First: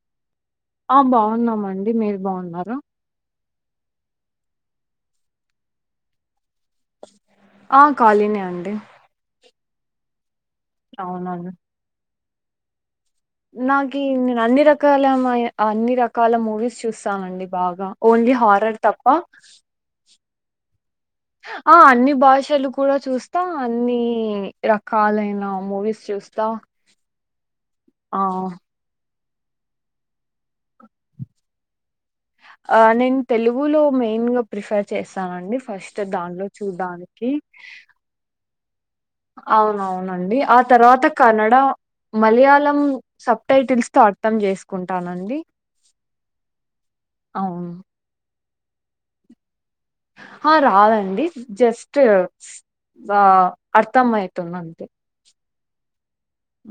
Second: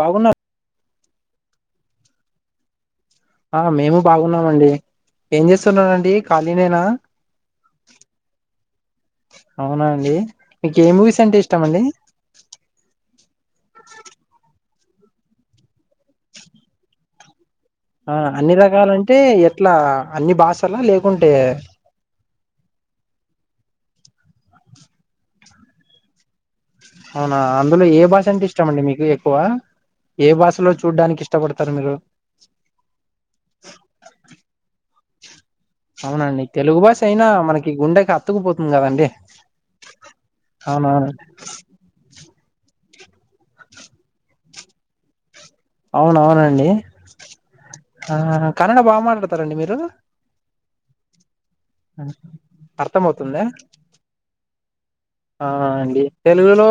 బాగున్నా ఆ బాగున్నామండి మీరు బాగున్నార ఆ మేము బాగున్నామండి ఏం చేస్తున్నారండి ఖాళీనేనా ఆ ఖళనే అండి అవునా అండి మీక ఏ మూవీస్ అంటే ఇష్టం అండి నాగి అన్ని ర రకాల అన్ని రకాల మూవీస్ చూస్తామండి ఆ అన్ని రకాలంటే ఎట్లా అన్ని భాషల లే ఆ అన్ని భాష చలు కూడా చూస్తా అన్ని రకాలైన మూవీస్ చూస్తా అవునా అందులో ఏ ఆ! భాష అంటే ఇష్టంమండి మీకు తక్కువ ఏ భాషలో చూడ్డానికి ఇష్టపడతారు మీరు ఆ నేను తెలుగులో మెయిన్ గా ప్రిఫర్ చేస్తానండి ఫస్ట్ అవునండి దాంట్లో తెలుగు భాష అయినా చూడ్డానికి. మనకి గుండెకి అత్తుకుపోతుంది ఉంగవాను అవును అవునండి ఆ తర్వాత కన్నడ మలయాళ మలం సబ్ టైటిల్స్ తో అర్థం చేసుకుంటానండి అవును అవునండి అవును. ఆ కన్నడ బాగా మాట్లాడుతారండి మీరు ఆ రాదండి జస్ట్ అర్థం బ అవుతుందా అర్థం ఐతుంది అంతే ఆ అండి తెలుగులో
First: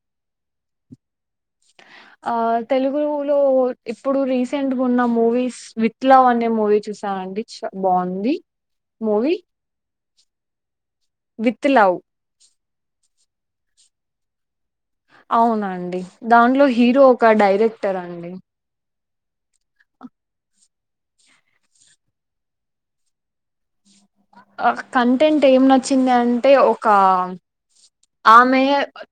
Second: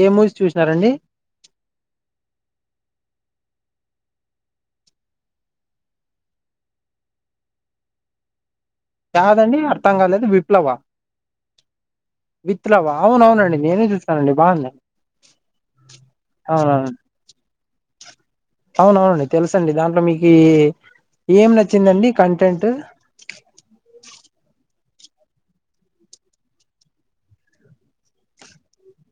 ఏ మూవీస్ చూసినారండి ఆ తెలుగులో ఇప్పుడు రీసెంట్గా ఉన్న మూవీస్ విత్ లావ్ అనే మూవీ చూసానండి చ బాగుంది మూవీ దాదండి అర్థం కాలేదు విప్లవా విత్ లవ్ విత్ లవ్ అవును అవునండి నేనే చూసానండి బాగుంద అవునండి దాంట్లో హీరో ఒక డైరెక్ట్ టర్ అండి అవునవునండి తెలుసు అండి దాంట్లో మీకి ఏం నచ్చిందండి కంటెంట్ కంటెంట్ ఏం నచ్చింది అంటే ఒక ఆమె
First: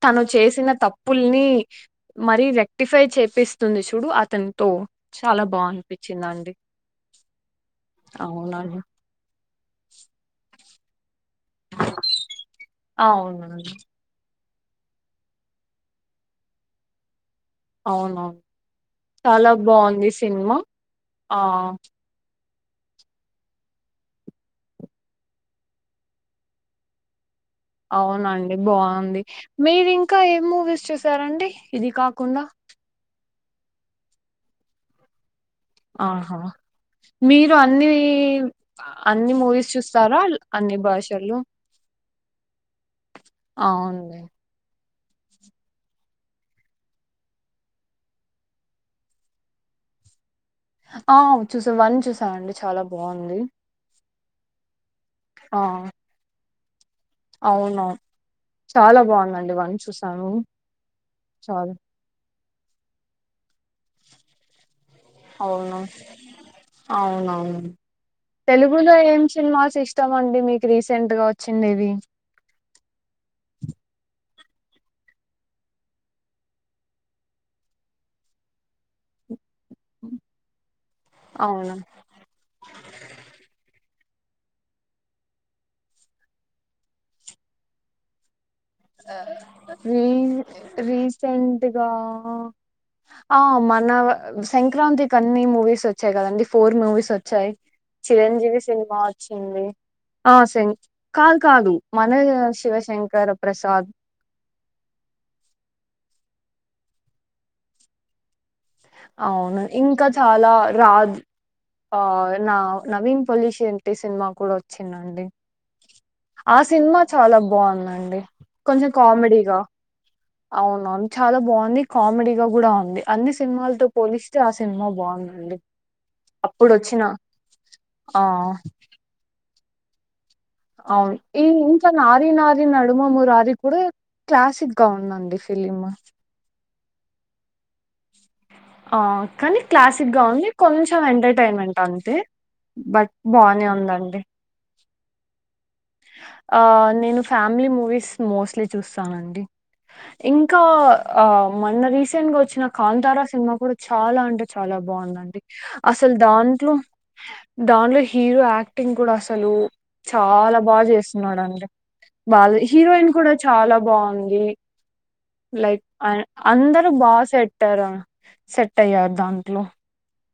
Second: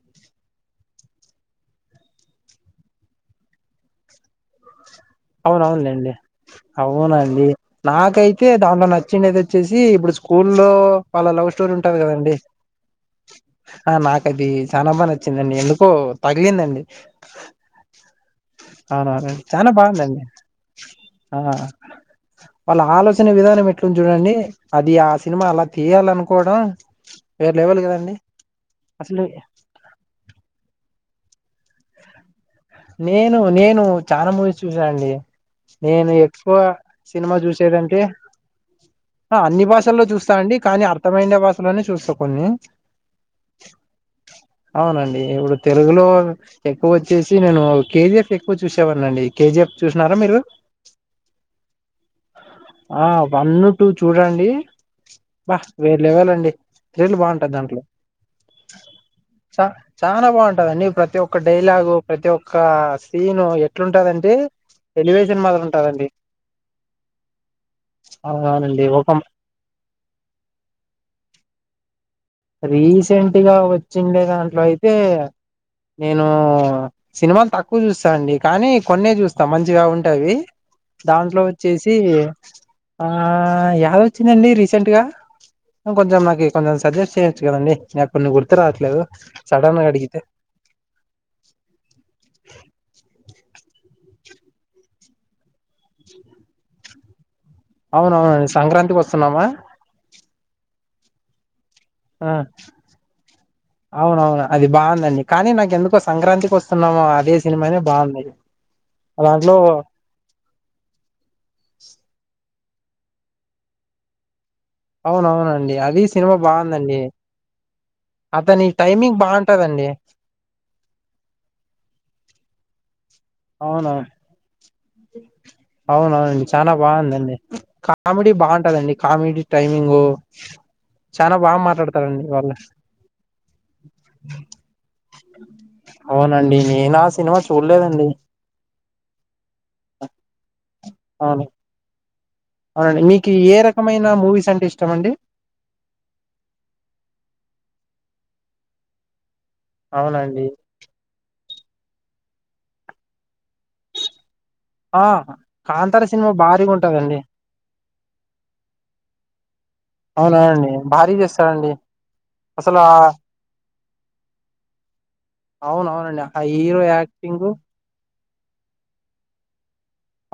తను చేసిన తప్పుల్ని మరీ రెక్టిఫై చేపిస్తుంది చూడు అతనితో చాలా అవును బాగా అవునులేండి అనిపించిందండి అవునండి నాకైతే అవునండి దాట్లో నచ్చింది ఏదైతే అచెసి ఇప్పుడు స్కూల్ లో వాళ్ళ లవ్ స్టోరీ ఉంటంది కదండి అవునండి ఆ నాకది చానా బాగా నచ్చిందండి ఎందుకో తగిలిందండి అవును అవునవునండి చాలా చానా బాగుంది సి బాగుందండి సినిమా ఆ వాళ్ళ ఆలోచన విధానం ఎట్లు చూడండి అది ఆ సినిమా అలా తీయాలనుకోవడం వేరే లెవెల్ కదండి అవునండి బాగుంది అసలు మీరు ఇంకా ఏ మూవీస్ చేస్ స్తారండీ ఇది కాకుండా ను నేను చాలా మూవీస్ చూసా అండి నేను ఆహా ఎక్కువ సినిమా మీరు అన్ని చూసేదంటే అన్ని మూవీస్ భాషల్లో చూస్తారా చూస్తా అండి అన్ని కానీ భాషలు అర్థమైన భాషలోనే చూస్తాము కొన్ని అవునే అవునండి ఇప్పుడు తెలుగులో ఎక్కువ వచ్చేసి నేను కేజీఎఫ్ ఎక్కువ చూసేవానండి కేజీఎఫ్ చూసినారా మీరు ఆ చూసా వన్ చూసాను అండి చాలా ఆ బాగుంది వన్ టూ చూడండి బ ఆ వేరే లెవలండి త్రిల్ బాగుంటది దాంట్లో. అవునవును చాలా బాగుందండి చ వన్ చాలా చూసాను బాగుంటదండి ప్రతి ఒక్క చాలా డైలాగు. అతే ఒక్క సీను ఎట్ అవును ఉంటదండి అవునవును అవునవునండి తెలుగులో ఒక ఏం సినిమాస్ ఇష్టం అండి మీకు రీసెంట్ గా వచ్చిండేవి. రీసెంట్ గా వచ్చిండే దాంట్లో అయితే నేను సినిమాలు తక్కువ చూస్తా అండి. కానీ కొన్నే చూస్తా. మంచిగా ఉంటే అవి దాంట్లో అవును వచ్చేసి ఆ యాదో వచ్చిందండి రీసెంట్ గా కొంచెం నాకి కొంచెం సజెస్ట్ చేయచ్చు కద అండి నా కొన్ని రావట్లేదు సడన్ గా రీ అడిగితే రీసెంట్గా ఆ మన సంక్రాంతికి అన్ని మూవీస్ వచ్చాయి. కదండి ఫోర్ మూవీస్ వచ్చాయి. అవునవునండి చిరంజీవి సినిమా సంక్రాంతికి వస్తున్నామా వచ్చింది ఆ కాదు కాదు మన ఆ శివశంకర ప్రసాద్ అవునవును అది బాగుందండి కానీ నాకు ఎందుకో స్ సంక్రాంతికి వస్తున్నాము అదే సినిమానే బాగుంది దాంట్లో అవును ఇంకా చాలా రాజ్ ఆ నా నవీన్ పొల్యూషన్ ఏంటి సినిమా కూడా వచ్ అవునవునండి అది సినిమా బాగుందండి సినిమా చాలా బాగుందండి అతని కొంచెం టైమింగ్ కామెడీగా బాగుంటదండి అవునవును చాలా బాగుంది కామెడీ గా కూడా ఉంది. అన్ని సినిమాలతో అవునవును పోలిస్తే ఆ సిన్ అవునవునండి చాలా అప్పుడు వచ్చిన బాగుందండి. కామెడీ ఆ బాగుంటందండి కామెడీ టైమింగ్ అవును ఈ ఇంకా నారీ వాళ్ళు నారీ నడుమ మురారి కూడా క్లాసిక్ గా ఉందండి ఫిలిమ్. నేనా సినిమా చూడలేదండి ఆ కానీ క్లాసిక్ గా ఉంది కొంచెం అవును ఎంటర్టైన్మెంట్ అంతే అవునండి బట్ మీకు ఏ బానే రకమైన మూవీస్ అంటే ఇష్టం. ఇష్టమండి ఆ నేను ఫ్యామిలీ మూవీస్ మోస్ట్లీ చూస్తానండి. అవునండి ఇంకా ఆ మొన్న రీసెంట్ గా వచ్చిన కాంతారా సినిమా కూడా చాలా అంటే చాలా ఆ బాగుందండి. కాంతార అసలు సినిమా భారీగా దాంట్లో ఉంటదండి దాంట్లో హీరో యాక్టింగ్ కూడా అసలు చాలా అవునవునండి భారీ స్తున్నాడు చేస్తారండి బా అసలు ఆ హీరోయిన్ కూడా చ చాలా బాగుంది లైక్ అవునవునండి ఆ హీరో అందరు బాగా యాక్టింగ్ సెట్ అయ్యారు సెట్ అయ్యారు దాంట్లో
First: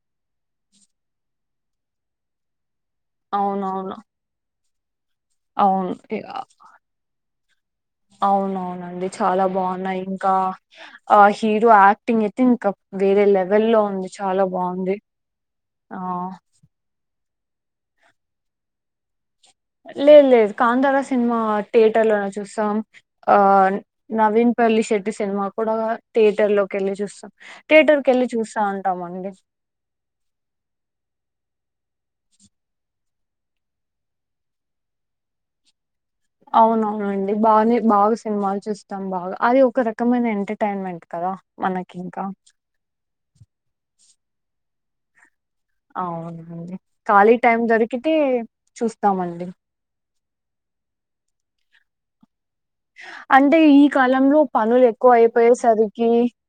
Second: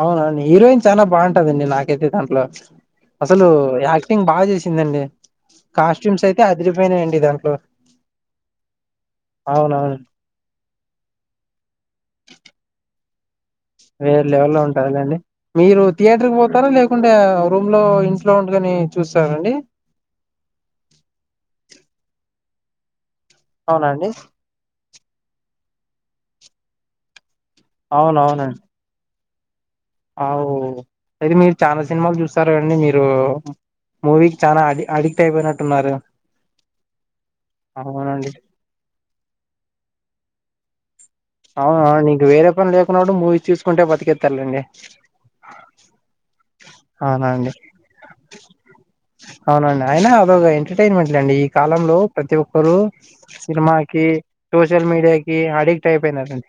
అవునండి హీరోయిన్ చాలా బాగుంటదండి నాకైతే దాంట్లో అసలు అవునవును ఆయాక్టింగ్ బాగా చే చ్చిందండి అవును ఇ- కాస్ట్యూమ్స్ అయితే అదిరిపోయినాయండి దాంట్లో అవునవునండి చాలా అవునవును బాగున్నాయి ఇంకా ఆ హీరో యాక్టింగ్ అయితే ఇంకా వేరే లెవెల్లో ఉంది వేరే చాలా లెవెల్ లో బాగుంది ఉంటారుండి మీరు ఆ థియేటర్కి పోతారా లేకుంటే రూమ్ లో ఇంట్లో ఉండగాని చూస్త లేదు లేదు కాంతారా సినిమా థియేటర్ లోనే చూస్త తమ్ అ అవునా అండి నవీన్ పల్లి శెట్ టే సినిమా కూడా థియేటర్ లోకి వెళ్ళి చూస్తాం థియేటర్ కి వెళ్ళి చూస్తా ఉంటాం అండి అవును ఇది మీరు చాలా సినిమాలు చూస్తారు అండి మీ రు మూవీకి చానా అ అడిక్ట్ అయిపోయినట్టున్నారు అవునవునండి బానే బాగా అవునండి సినిమాలు చూస్తాం బాగా అది ఒక రకమైన ఎం టటైన్మెంట్ అవునవును నీకు వేరే పని లేకున్న కూడ మూవీస్ చూసుకుంట బతికెత్తార్లేండి అవును అవునాండి చూస్తామండి అవునండి అయినా అదొక ఎంటర్టైన్మెంట్ లేండి ఈ కాలంలో ప్రతి ఒ అంటే ఈ కాలంలో పనులు సోషల్ ఎక్కువ మీడియాకి అడిక్ట్ అయిపోయేసరికి అయిపోయినారండి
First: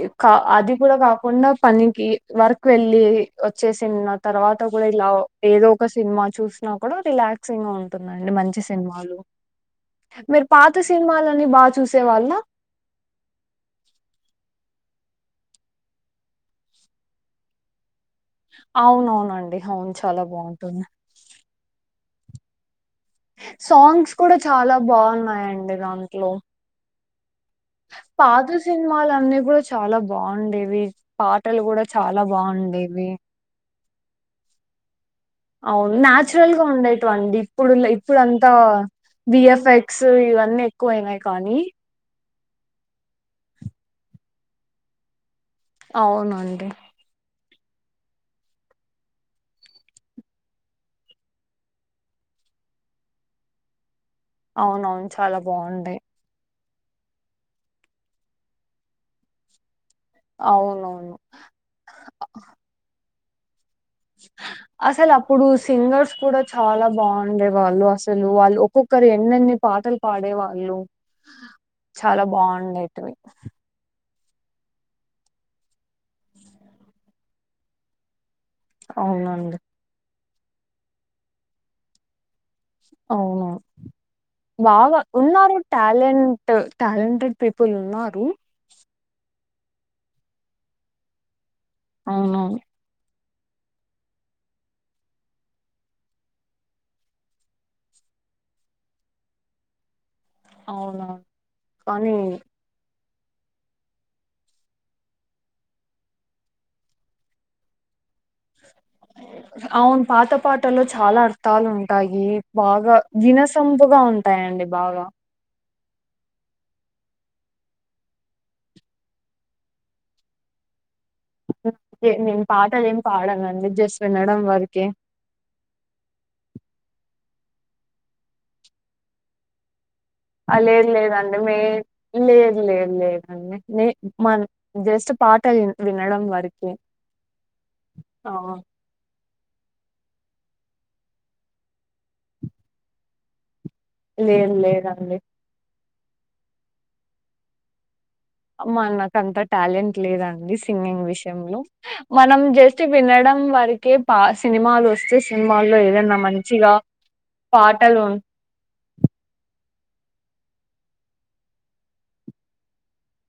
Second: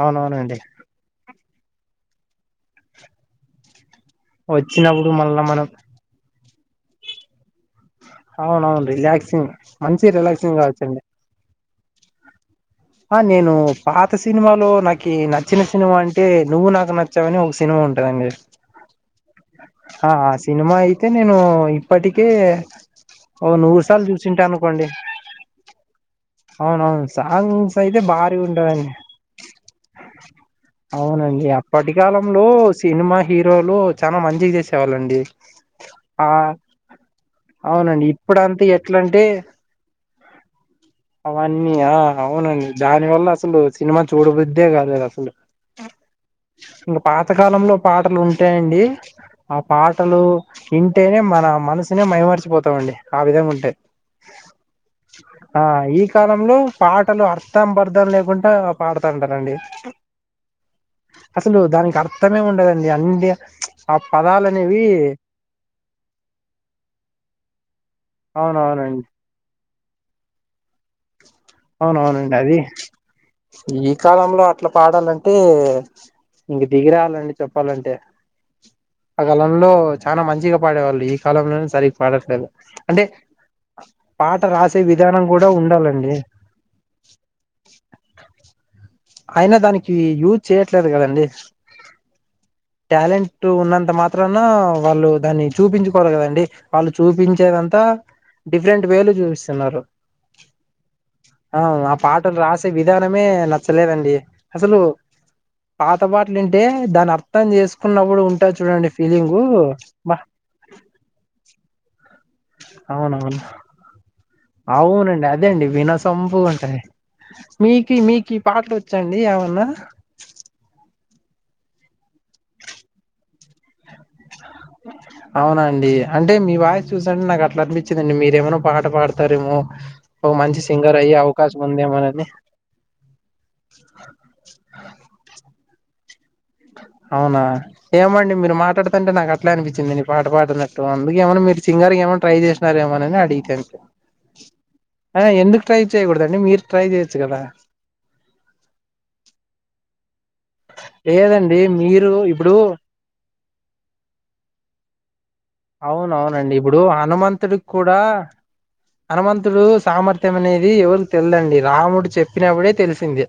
ఇ క అవునవునండి అది కూడా కాకుండా పనికి వర్క్ వెళ్ళి వచ్చేసి నా తర్వాత కూడా ఇలా వచ్చినప్పుడు మళ్ళా మనం ఏదో ఒక సినిమా చూస్తు న్నాప్పుడు రిలాక్సింగ్ గా ఉం అవునవును రిలాక్సింగ్ మంచి మీరు రిలాక్సింగ్ పాత కావచ్చండి సినిమాలన్నీ బాగా చూసేవాళ్ళా ఆ నేను పాత సినిమాలో నాకి నచ్చిన సినిమా అంటే నువ్వు నాకు నచ్చావని ఒక సినిమా ఉం టదండి అవునవునండి అవును అ చాలా ఆ సినిమా బాగుంటుంది అయితే నేను ఇ ప్పటికే సాంగ్స్ కూడా చాలా బాగున్నాయండి దాంట్లో అవునవును సాంగ్స్ అయితే భారీగా పాత ఉంటదండి సినిమాలన్నీ కూడా చాలా బాగుండేవి అవునండి పాటలు కూడా అప్పటి చాలా కాలంలో బాగుండేవి సినిమా హీరోలు చానా మంచిగా చేసేవాళ్ళండి అవును ఆ నాచురల్ గా ఉండేటువండి ఇప్పుడు అవునండి ఇప్పుడు అంతా ఇప్పుడంతా ఎట్లంటే విఎఫ్ఎక్స్ ఇవన్నీ ఎక్కువయినాయి కానీ అవన్నీ యా అవునండి దాని వల్ల అసలు సినిమా చూడబుద్దే కాలేదు అసలు అవును అండి పాత కాలంలో పాటలు ఉంటాయండి. ఆ పాటలు వింటేనే మన మనసునే మైమర్చిపోతామండి ఆ విధంగా ఉంటాయి. అవునవును చాలా బావుంటాయి. లంలో పాటలు అర్థం పర్ధం లేకుండా పాడతంటరండి అవునవును అసలు దానికి అర్థమే ఉండదండి అన్నీ ప్చ్ అసలు అప్పుడు సింగర్స్ కూడా చాలా బావుండేవాళ్ళు అసలు వాళ్ళు అవునవునండి ఒక్కొక్కరు ఎన్నెన్ని పాటలు పాడే వాళ్ళు చాలా అవునవునండి అది బాగుండేటివి ఈ కాలంలో అట్లా పాడాలంటే ఇంక దిగి రావాలండి చెప్పాలంటే ఆ అవునండి కలంలో చాలా మంచిగా పాడేవాళ్ళు ఈ కాలంలోనే సరిగ్గా పాడట్లేదు. అంటే అవును పాట రాసే బాగా విధానం కూడా ఉన్నారు ఉండాలండి. టాలెంట్ టాలెంటెడ్ పీపుల్ ఉన్నారు అయినా దానికి యూజ్ చేయట్లేదు కదండి అవునవును టాలెంట్ ఉన్నంత మాత్రన వాళ్ళు దాన్ని చూపించుకోళ్ల కదండి వాళ్ళు చూపించేదంతా డిఫరెంట్ వేలో చూపిస్తున్నారు అవునవును హు ఆ కానీ పాటలు రాసే విధాన మనమే ల లేదండి అసలు పాతపటలింటే దాన్ని అర్థం చేసుకున్నప్పుడు ఉంటా చూడండి ఫీలింగు అవును బా పాత పాటలో చాలా అర్థాలు ఉన్ ఉంటాయి బాగా అవునవును వినసంపుగా ఉ అవునండి అదండి వినసొంపుుగ వుంటాయండీ మీకి మీకి పాటలోచాండి ఏమన్నా హమ్ నేను పాటలేమి పాడనండి జస్ట్ వినడం వరకే. అవునండీ అంటే మీ వాయిస్ చూస్అంటే నాకు అట్లా అట్లా అనిపించిందండి మీరేమో పాట పాడతారేమో ఒక మంచి లేదు సింగర్ అయ్యే లేదండి మే అవకాశం ఉందేమోనని లేదు లేదు లేదండి నే మ జస్ట్ పాట వి వినడం వరి అవునా ఏమండి మీరు మాతడ్తంటే నాకు అట్లే అనిపించిందిండి పాట పాడుతునట్టు అందుకే ఏమన్నా మీరు సింగర్కిగాయమైన ట్రై చేసినార ఏమో అని అడిగితే లేదు లేద అండి ఆ! ఎందుకు చేయకూడద అండి మీరు ట్రై చేయొచ్చు కదా అమ్మా నాక అంత టాలెంట్ లేదా యిది సింగింగ్ విషయంలో లేదండి మీరు మనం ఇప్పుడు జస్ట్ వినడం వరకే పా సినిమాలు వస్ అవునవునండీ ఇప్పుడు హనుమంతుడికి కూడా పాటలు ఉన్- హనుమంతుడు సామర్థ్యం అనేది ఎవరకుతెల్దండి రాముడు చెప్పినప్పుడే తెలిసింది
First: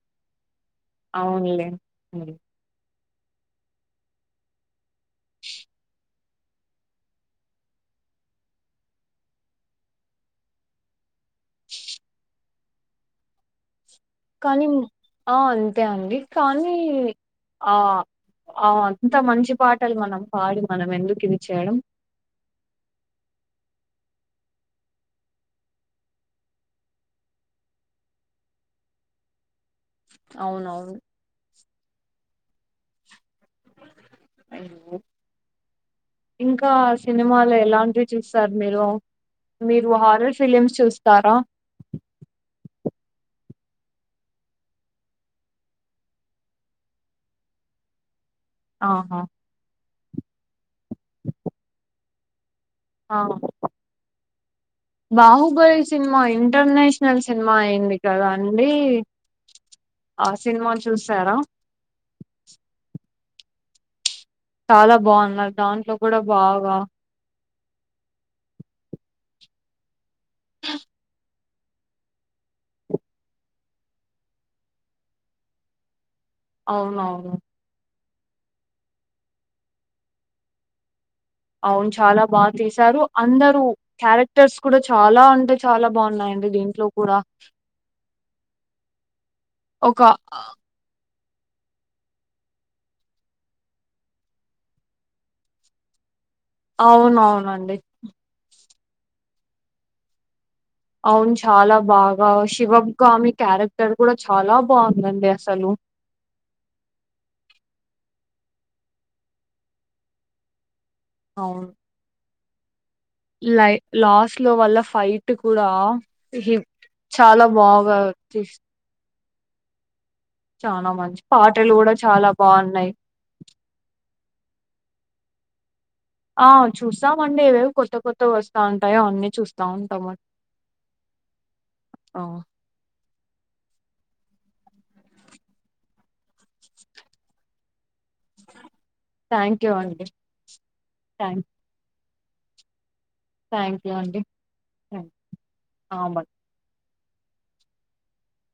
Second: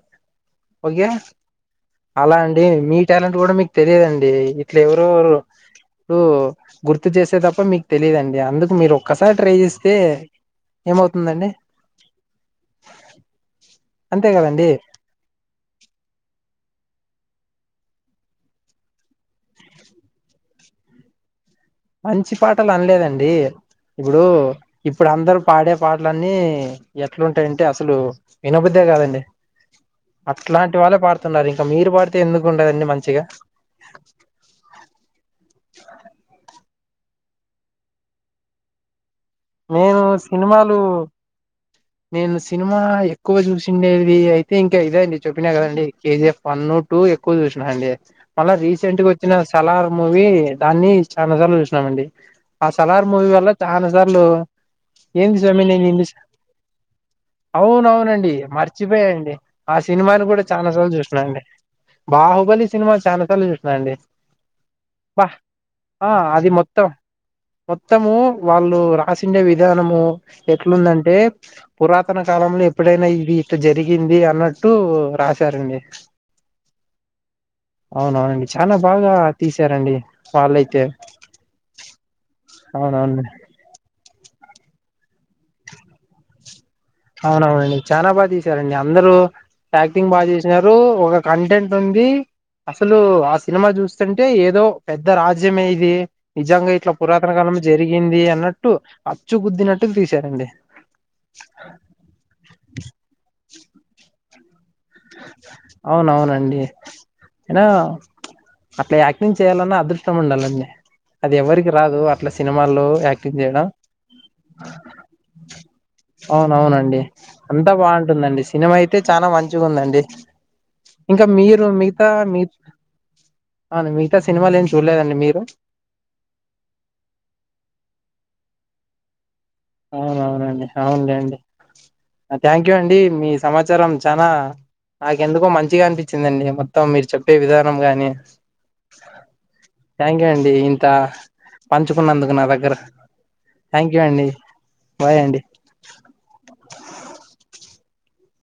ఓకే అవునులే. అలా అండి మీ మీ టాలెంట్ కూడా మీకు తెలియదండి ఇట్ల ఎవరొకరు ఇప్పు గుర్తు చేసే తప్ప మీకు తెలియదుండి, అందుకు మీరు ఒక్కసారి ట్రై చేస్తే ఏమవుతుందండి. అంతే కదండి కానీ ఆ అంతే అండి కానీ ఆ ఆ అంత మంచి పాటలు మనం పాడి మనం ఎందుకు ఇ మంచి పాటలు అనలేదండి ఇప్పుడు, ఇప్పుడు అందరు పాడే పాటలన్నీ ఎట్లుంటాయంటే అసలు, వినబద్దే కాదండి అట్లాంటి అవునవును వాళ్ళే పాడుతున్నారు ఇంకా మీరు పడితే ఎందుకు ఉండదండి మంచిగా ఇంకా సినిమాలు ఎలాంటివి చూస్తారు మీరు మీరు నేను హారర్ సినిమాలు ఫిలిమ్స్ చూస్తారా నేను సినిమా ఎక్కువ చూసిండేది అయితే ఇంకా ఇదే అండి చెప్పినా కదండి కేజీఎఫ్ వన్ టు ఎక్కువ చూసినాండి మళ్ళా రీసెంట్ గా ఆహా వచ్చిన సలార్ మూవీ దాన్ని చాలాసార్లు చూసినాంమండి ఆ సలార్ ఆ మూవీ వాళ్ళ చాలా సరాళ్ళు హలో ఏంది స్వామి బాహుబలి నేను ఇంది సినిమా ఇంటర్నేషనల్ సినిమా అయింది కదా అవునవునండి అండి మర్చిపోయాండి ఆ సినిమాని ఆ కూడా చాలా సినిమా సార్లు చూసారా చూసాండి బాహుబలి సినిమా చాలా క చూసన్నాండి చాలా బాగున్నారు దాంట్లో ఆ కూడా అది బాగా మొత్తం మొత్తము వాళ్ళు కాసి విధానము ఎట్లుందంటే పురాతన కాలంలో ఎప్పుడైనా ఇది ఇటు జరిగింది అన్నట్టు రాశారండి అవునవును అవునా అండి చాలా బాగా తీసారండి వాళ్ళయితే అవును చాలా బాగా తీసారు అందరుూ క్యారెక్ట టర్స్ కూడా చాలా అంటే చాలా బాగున్నాయియండి దీ అవునవునండి చాలా బాగా తీసారండి అందరుూ ఒక యాక్టింగ్ బాగా చేసినారు ఒక కంటెంట్ ఉంది అసలు ఆ సినిమా చూస్తుంటే ఏదో పెద్ద రాజ్యమే ఇది నిజంగా ఇట్లా పురాతన కాలం అవునవునండి. జరిగింది అన్న టు అచ్చు కుద్దినట్టు తీసారండి అవును చాలా బాగా శివగామి క్యారెక్టర్ కూడా చాలా బావుందండి అసలు. అవునవునండి అయినా అట్లా యాక్టింగ్ చేయాలన్న అదృష్టం ఉండాలి అండి అది అవును. ఎవ్వరికి రాదు ట్లా సినిమాల్లో యాక్టింగ్ చేయడం లై లాస్ట్ లో వల్ల ఫైట్ కూడా హ అవునవునండి చాలా అంతా బాగా తిస అండి ఇంకా మీరు కూడా మిగతా చాలా మీరు బావున్నాయి. అవును మిగతా సినిమాలు ఏం చూడలే ఎక్కడ అండి మీరు. ఆ చూస్తామండి ఏవేవి కొత్త కొత్త వస్తా ఉంటాయో అన్ని చూస్తా. ఉంటాము. అవును అవును అండి అవునలే అండి ఆ! థ్యాంక్ యూ అండి మీ సమాచారం చానా నాకెందుకో మంచిగా అనిపించిందండి మొత్తం మీరు చెప్పే విధానం కాని. థ్యాంక్ యూ అండి. థ్యాంక్ అండి ఇంత పంచు. మందుకు నాదెగర. థాంక్ యు అండి. థాంక్ బేయ్ అండి ఆ! బై.